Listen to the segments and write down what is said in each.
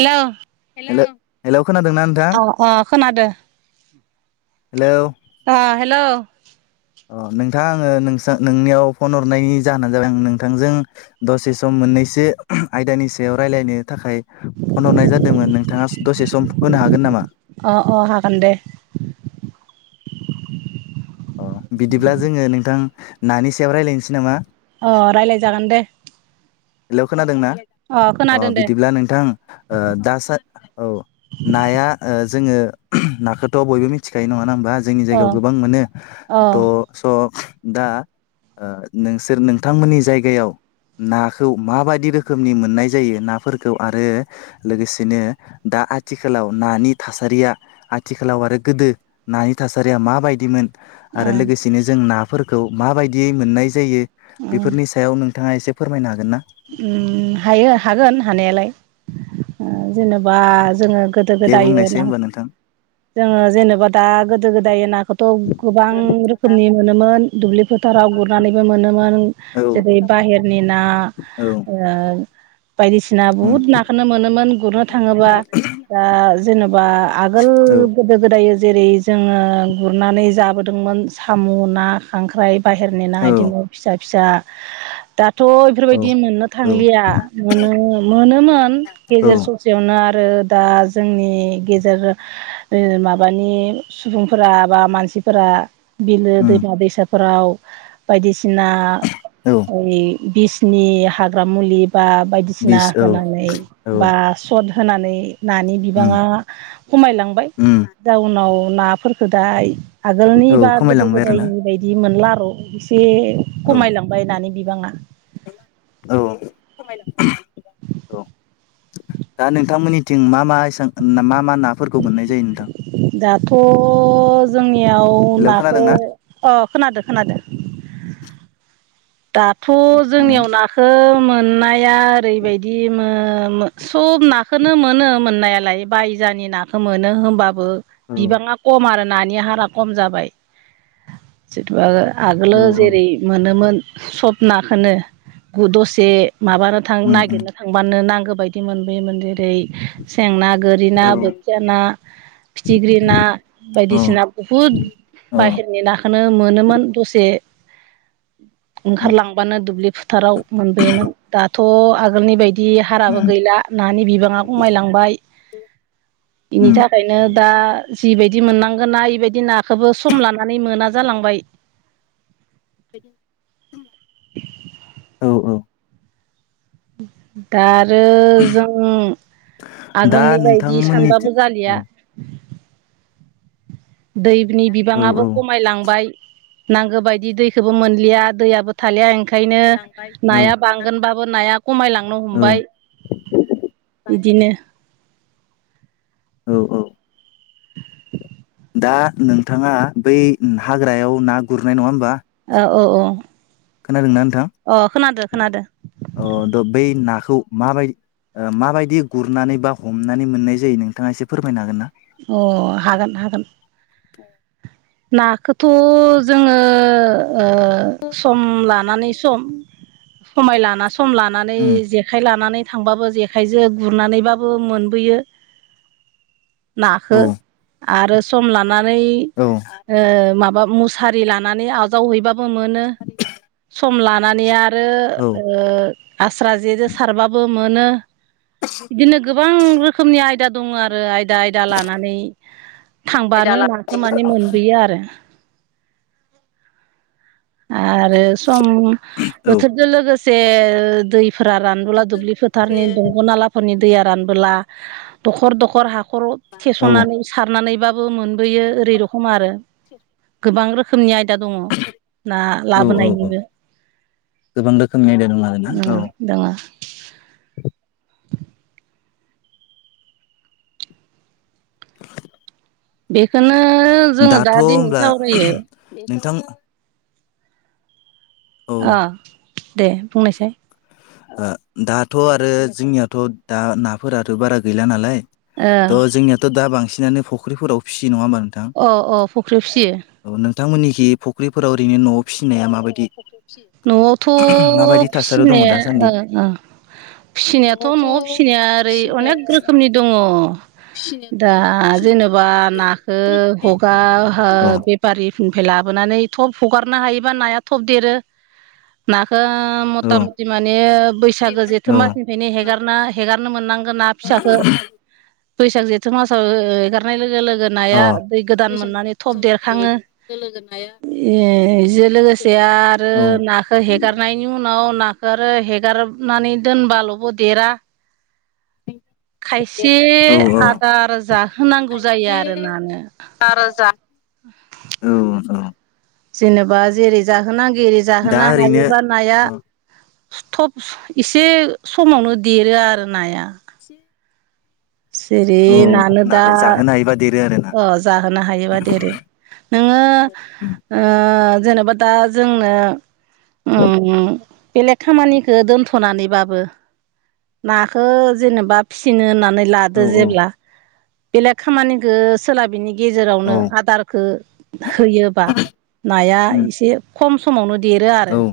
Hello. Hello hello. खोनादोंना नोंथां अह अह खोनादो। हेलौ। आ हेल'। अह नोंथां आङो नोंसा नोंनियाव फन हरनायनि जाहोनानो जाबाय आं नोंथांजों दसे सम मोन नैसो आयदानि सायाव रायज्लायनो थाखाय फन हरनाय जादोंमोन नोंथाङा दसे सम होनो हागोन नामा अह अह हागोन दे। अह बिदिब्ला जोङो नोंथां नानि सायाव रायज्लायनोसै नामा? अह रायलाय जागोन दे। हेलौ खोनादों ना? अ अह खोनादों दे बिदिब्ला नोंथां ओ दासा औ नाया ओ जोङो नाखोथ' बयबो मिथिखायो नङा हो मबा जोंनि अ जायगायाव गोबां मोनो अ थ' ओं स' दा ओ नोंसोर नोंथांमोननि जायगायाव ना खौ माबायदि रोखोमनि मोननाय जायो नाफोरखौ आरो लोगोसेनो दा आथिखालाव नानि थासारिया आथिखालाव आरो गोदो नानि थासारिया माबायदिमोन आरो लोगोसेनो जों नाफोरखौ माबायदियै मोननाय जायो ओं बेफोरनि सायाव नों थाङा एसे फोरमायनो हागोन ना उम हायो हागोन हानायालाय ओ जेनेबा जोङो गोदो दे गोदायो बुंनायसै ना होमबा नोंथां जोङो जेनेबा दा गोदो गोदाय नाखौथ' गोबां रोखोमनि मोनोमोन। दुब्लि फोथाराव गुरनानैबो मोनोमोन औ जेरै बाहेरनि ना, औ ओ उम बायदिसिना बुहुद नाखौनो मोनोमोन गुरनो थाङोबा। दा जेनेबा आगोल औ गोदो गोदाय जायो जेरै जोङो गुरनानै जाबोदोंमोन साम', ना, खांख्राइ बाहेरनिना औ इदिनो फिसा फिसा दाथ' औ बेफोरबायदि मोननो औ थांलिया मोनो मोनोमोन औ गेजेर ससेयावनो आरो आरो दा जोंनि गेजेर ओ माबानि सुबुंफोरा बा मानसि मानसिफोरा बिलो उम दैमा दैसाफोराव बायदिसिना औ ओइ बिस नि हाग्रा मुलि बा बायदिसिना बिस औ होनानै औ बा सट होनानै नानि उम बिबाङा खमायलांबाय उम जाउनाव नाफोरखो दा आगोलनि औ बा गोदो खमायलांबाय आरोना गोदायनि बायदि मोनला र' एसे औ खमायलांबाय बिबाङा औ औ दा नोंथांमोननिथिं मा मा एसां मा मा नाफोरखौ मोननाय जायो नोंथां। दाथ' जोंनियाव हेलौ नाखौ खोनादोंना अ खोनादो खोनादो। दाथ' दे बुंनाय जोंनियाव नाखौ मोननाया ओरैबायदिमोन सब नाखोनो मोनो मोननायालाय बायजानि नाखौ मोनो होमबा बो औ बिबाङा खम आरो नानि हारा खम जाबाय जेनेबा औ आगोलोाव औ जेरै मोनोमोन सबनाखोनो दसे माबानो थां उम उम नागिरनो थांबानो नांगौ बायदि मोनबोयोमोन जेरै सेंना गोरि ना औ बोथिया ना फिथिख्रि ना औ बायदिसिना बुहुद अ बाहेरनि नाखोननो मोनोमोन दसे उम ओंखारलांबानो दुब्लि फोथाराव मोनबोयोमोन दा थ' आगोलनि बायदि हाराबो गैला नानि बिबाङा खमायलांबाय बेनि उम थाखायनो दा जिबायदि मोननांगोन ना इबायदि नाखौबो सम लानानै मोना जालांबाय। औ औ दा आरो जों दा आगोलनि बायदि नोंथांमोननिथिं सानबाबो औ जालिया दैनि औ बिबाङाबो औ खमायलांबाय नांगौ बायदि दैखौबो मोनलिया दैयाबो थालिया ओंखायनो औ नाया बांगोनबाबो नाया खमायलांनो औ हमबाय बिदिनो औ औ दा नोंथाङा बै हाग्रायाव ना गुरनाय नङा होमबा औ औ औ खोनादोंना नोंथां अ खोनादो खोनादो अ द बै ना खौ माबाय ओ माबायदि गुरनानै बा हमनानै मोननाय जायो नोंथाङा एसे फोरमायनो हागोन ना अ हागोन हागोन [unintelligible] नाखौथ' जोङो ओ सम लानानै लानानै सम समाय लाना सम लानानै उम जेखाय लानानै थांबाबो जेखाइजों गुरनानैबाबो मोनबोयो औ नाखो आरो सम लानानै औ ओ माबा मुसारि लानानै आजावहैबाबो मोनो सम लानानै आरो औ ओ आस्रा जेजों सारबाबो मोनो बिदिनो गोबां रोखोमनि आयदा दङ आरो आयदा आयदा लानानै थांबानो नाखौ माने मोनबोयो आरो आरो सम बोथोरजों लोगोसे दैफोरा रानबोला दुब्लि फोथार दंग'नालाफोरनि दैया रानबोला दखर दखर हाखर औ औ थेसनानै सारनानै बा बो मोनबोयो ओरै रखम आरो [unintelligible] गोबां रोखोमनि आयदा दङ ना औ औ लाबोनायनिबो गोबां रोखोमनि आयदा दं आरोना दङ औ दङ [inaudible] बेखौनो जोङो दा दाथ' दिनै होमब्ला सावरायो नोंथां औ आ दे बुंनायसाय। ओ दाथ' आरो जोंनियाथ' दा नाफोराथ' बारा गैला नालाय थ' जोंनियाथ' दा बांसिनानो फुख्रिफोराव फिसियो नङा होमबा नों अ अ फुख्रियाव फिसियो। नोंथांमोननिखि फुख्रिफोराव ओरैनो न'आव फिसिनाया माबायदि? न'आवथ' माबायदि थासारियाव दङ फिसिनाया दासान्दि ओ ओ फिसिनायाथ' न'आव फिसिनाया ओरै अनेक रोखोमनि दङ'। दा जेन'बा नाखो औ [unintelligible] पेपारि फोरनिफ्राय लाबोनानै थब हगारनो हायोबा नाया थब देरो नाखो औ मटा-मटि माने बैसागो जेथो औ मासनिफ्रायनो हेगारना हेगारनो मोननांगोन ना फिसाखो। [inaudible] बैसाग जेथो मासाव ओ एगारनाय लोगो-लोगो अ नाया दै गोदान मोननानै थब देरखाङो। ए जो लोगोसे आरो औ नाखौ हेगारनायनि उ नाव नाखो आरो हेगारब नानै दोनबाल'बो देरा। खायसे औ आदार जाहोनांगौ जायो आरो नानो। [unintelligible] औ नोंथां। जेन'बा जेरै जाहोनांगो एरै दा जाहोनो ओरैनो हायोबा नाया थब इसे समावनो देरो आरो नाया। औ [unintelligible] नानो ना दा जाहोनो हायोबा देरो आरोना अ' जाहोनो हायोबा देरो नोङो ओ जेनोबा दा जोंनो उम बेलेग खामानिखो दोनथ'नानैबाबो नाखो जेनेबा फिसिनो ना नै लादो औ औ जेब्ला बेेलेग खामानिखो सोलाबिनि गेजेरावनो आदारखो होयोबा नाया औ एसे खम समावनो देरो आरो। औ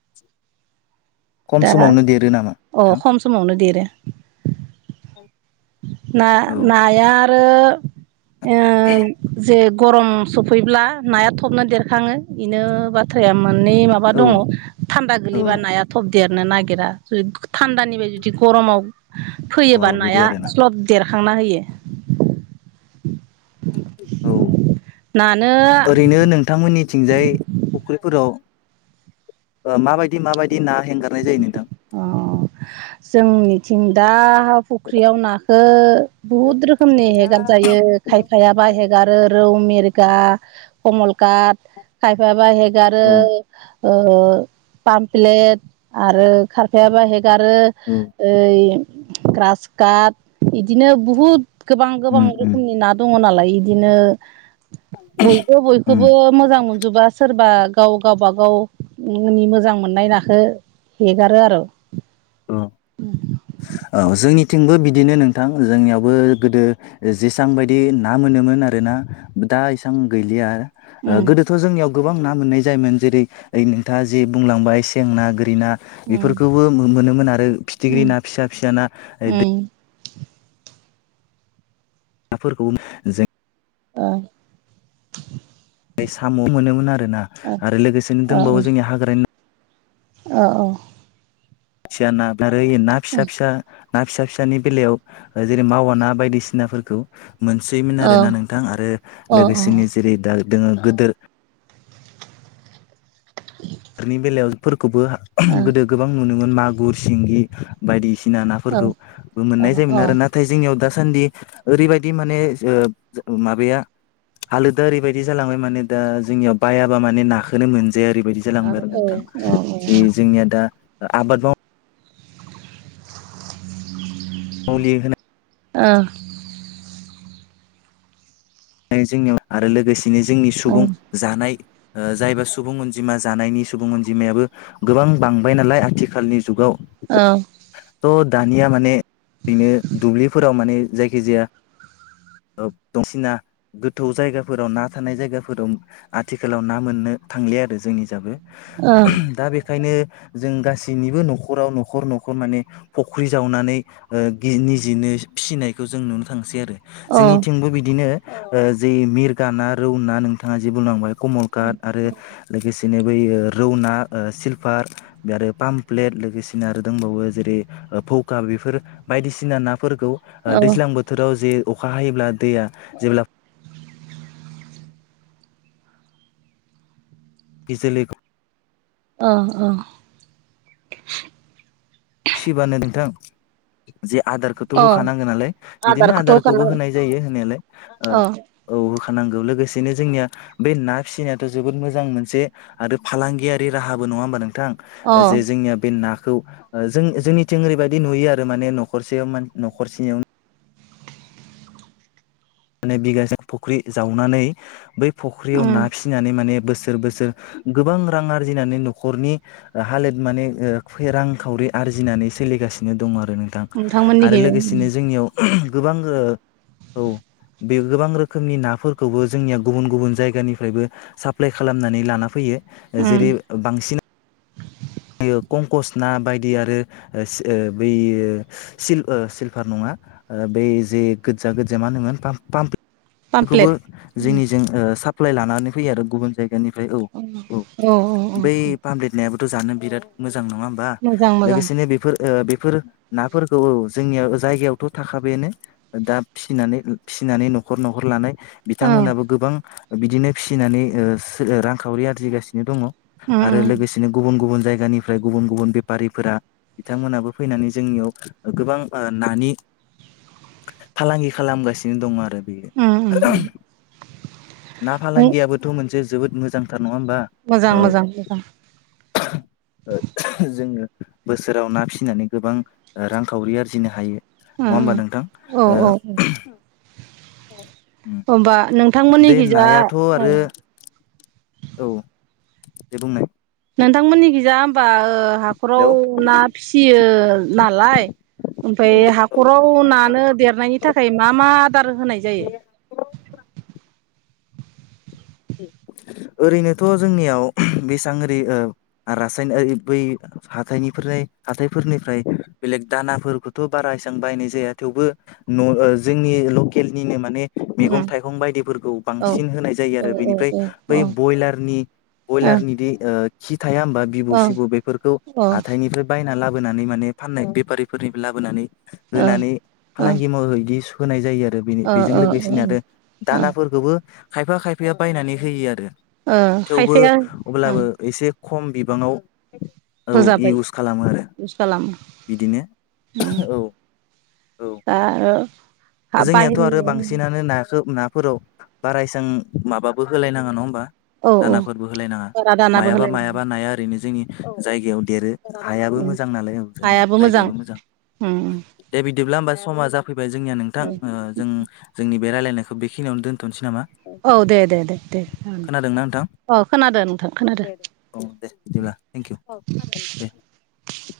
[inaudible] खम दा समावनो देरो नामा अ' नोंथां? खम समावनो देरो। औ ना-नाया आरो ओ जे गरम सफैब्ला नाया थबनो देरखाङो। इनो बाथ्राया मोननै माबा औ दङ' थान्दा औ गोलैबा नाया थब देरनो नागिरा जु थान्दानिफाय जुदि गरमाव फैयोबा अ बिदि नाया आरोना स्लद देर खांना होयो। औ नानो ओरैनो नोंथांमोननिथिंजाय फुख्रिफोरा व माबायदि-माबायदि ना हेंगारनाय जायो नोंथां? अ' जोंनिथिं दा फुख्रियाव ना खो बुहुद रोखोमनि हेगार जायो खायफायाबा हेगारो रौ मेर गा कमल काट खायफाबा हेगारो औ औ ओ पामप्लेट आरो खारफाया हेगारो ओइ ग्रास्ट काट इदिनो बहुत गोबां-गोबां उम उम रोखोमनि ना दङ' नालाय। इदिनो बयबो उम बयखौबो मोजां मोनजोबा सोरबा गाव-गावबा-गाव नि मोजां मोननाय नाखो हेगारो आरो। ओ-औ जोंनि थिंबो बिदिनो नोंथां जोंनियावबो गोदो जेसां बायदि ना मोनोमोन आरो ना दा इसां गैलिया आरो। ओ उम गोदोथ' जोंनियाव गोबां ना मोननाय जायोमोन जेरै ओइ नोंथाङा जि बुंलांबाय सें ना गो रि ना उम बेफोरखौबो मो-मोनोमोन आरो फिथिख्रि उम ना फिसा-फिसा ना ओ दै उम [unintelligible] ना फोरखौ जों औ साम' मोनोमोन आरोना आरो लोगोसेनो दंबावो जोंनि हाग्रानि औ औ खथिया ना आरो ना फिसा फिसा ना फिसा फिसानि बेलायाव जेरै मावा ना बायदिसिनाफोरखौ। मोनसयमोन ओ आरोना नोंथां आरो ओ लोगोसेनो जेरै दा दोङो गोदो बेफोरनि बेलायावफोरखौबो गोदो गोबां मोनोमोन मागुर सिंगि बायदिसिना सिना नाफोरखौबो मोननाय जायोमोन आरो नाथाय जोंनियाव दास दासान्दि ओरैबायदि माने ओ माबाया हालोदा ओरैबायदि जालांबाय माने दा जोंनियाव बायाबा माने नाखोनो मोनजाया ओरैबायदि जालांबाय आरो नोंथां जे जोंनिया दा आबाद माव मुलि ओ जोंनियाव आरो लोगोसेनो जोंनि सुबुं जानाय ओ जायबा सुबुं अनजिमा जानायनि सुबुं अनजिमायाबो गोबां बांबाय नालाय आथिखालनि जुगाव औ स' दानिया माने ओरैनो दुब्लिफोराव माने जायखिजाया ओ दंसिना गोथौ जायगाफोराव ना थानाय जायगाफोराव आथिखालाव ना मोननो थांलिया आरो जोंनि जाबो दा बे खायनो जों गासैनिबो न'खराव न'खर न'खर माने फख्रि जावनानै ओ [unintelligible] निजेनो फिसिनायखौ जों नुनो थांसै आरो ओ जोंनिथिंबो बिदिनो जै मिरगा ना रौ ना नोंथाङा जे बुंलांबाय कमल काट आरो लोगोसे बिदिनो बैयो रौना ओ सिलफार बे आरो पामप्लेट लोगोसेनो आरो दंबावो जेरै ओ भौका बेफोर बायदिसिना ना फोरखौ ओ दैज्लां बोथोराव जे अखा हायोब्ला दैया जेब्ला फिसलिखौ अह अह फिसिबानो नोंथां जे आदारखौथ' ओ होखानांगो नालाय बिदिनो आदारखौथ' आदारखौबो होखानांगोन होनाय जायो होनायालाय अ ओ औ नांगौ लोगोसेनो जोंनिया बे ना फिसिनायाथ' जोबोद मोजां मोनसे आरो फालांगियारि राहाबो नङा होमबा नों थां अ जे जोंनिया बे नाखौ ओ जों जोंनिथिं ओरैबायदि नुयो आरो माने न'खरसेयाव न'खरसेनियावनो माने बिगासे फख्रि जावनानै बै फख्रियाव उम ना फिसिनानै माने बोसोर बोसोर गोबां रां आरजिनानै न'खरनि हालोद माने ओ रां खावरि आरजिनानै सोलिगासिनो दं आरो आरो नोंथां नोंथांमोननिखै आरो लोगोसेनो जोंनियाव गोबां ओ औ बे गोबां रोखोमनि नाफोरखौबो जोंनिया गुबुन गुबुन जायगानिफ्रायबो साप्लाय खालामनानै लाना फैयो उम जेरै बांसिन कंकस ना बायदि आरो ओ ओ बै ओ सिल ओ सिलभार नङा बै जे गोजा गोजा मा होनोमोन पाम पाम बेखौबो पामप्लेट जोंनिजों साप्लाइ लानानै फैयो आरो गुबुन जायगा निफ्राय औ औ औ औ बै फामपलेट नायाबो जानो बिराद मोजां नङा होमबा मोजां मोजां लोगोसेनो बेफोर ओ बेफोर नाफोरखौ औ जोंनियाव जायगायावथ' थाखाबायानो दा फिसिनानै फिसिनानै न'खर न'खर न'खर लानाय औ बिथांमोनाबो गोबां बिदिनो फिसिनानै ओ सो ओ रांखावरि आरजिगासिनो दङ उम आरो उम लोगोसेनो गुबुन गुबुन जायगा जायगानिफ्राय गुबुन गुबुन बेपारिफोरा बिथांमोनाबो फैनानै जोंनियाव गोबां नानि फालांगि खालामगासिनो दं आरो उम उम ना उम फालांगियाबोथ' मोनसे जोबोद मोजां [unintelligible] नङा ओमबा मोजां औ मोजां मोजां जोङो बोसोराव ना फिसिनानै गोबां रांखावरि आरजिनो हायो ओम नङा होमबा नोंथां ओम औ औ ओ औ ओमबा नों थांमोननि दे खिजा नायाथ' आरो औ दे बुंनाय नोंथांमोननि खैजा होमबा हाखराव हेलौ ना फिसियो नालाय ओमफ्राय औ हाखराव औ नानो देरनायनि थाखाय मा मा आदार होनाय जायो? [unintelligible] [inaudible] ओरैनोथ' जोंनियाव बेसां आरि रासायनारि बै हाथाइनिफोर हाथाइफोरनिफ्राय बेलेग दानाफोरबोथ' बारा एसां बाहायनाय जाया थेवबो न' जोंनि लकेलनिनो माने उम मैगं-थाइगं बायदिफोरखौ औ बांसिन होनाय जायो औ आरो औ बेनिफ्राय बै औ बयलारनि बयलारनि थाया होनबा बिबु औ सिबु बेफोरखौ ओ औ ओ हाथाइनिफ्राय बायना लाबो लाबोनानै माने फाननाय बेफारिफोरनि लाबोनानै होनानै फालांगि माव बिदि होनाय जायो आरो आरो बेनि बेजों ओ ओ लोगोसेनो आरो ओ दानाफोरखौबो खायफा खायफाया बायनानै होयो आरो ओ थेवबो खायफाया ओं अब्लाबो एसे खम बिबाङाव औ होजाबाय इउस खालामो आरो इउस खालामो बिदिनो ओं औ औ [unintelligible] जोंनियाथ' आरो बाहेरनि बांसिनानो नाखौ नाफोराव बाराय एसां माबाबो होलायनाङा नङा होमबा औ औ दानाफोरबो होलायनाङा बारा दानाबो मायाबा होलायनाङा मायाबा नाया ओरैनो जोंनि जायगायाव देरो हायाबो उम मोजां नालाय औ जोंनिया जायगायाबो मोजां उम दे बिदिब्ला होमबा समा जाफैबाय जोंनिया नोंथां जों जोंनि बे रायलायनायखौ बेखिनियावनो दोनथ'नोसै नामा औ दे दे दे दे खोनादो नोंथां औ खोनादो दे दे औ दे बिदिब्ला थेंक इउ औ दे [inaudible]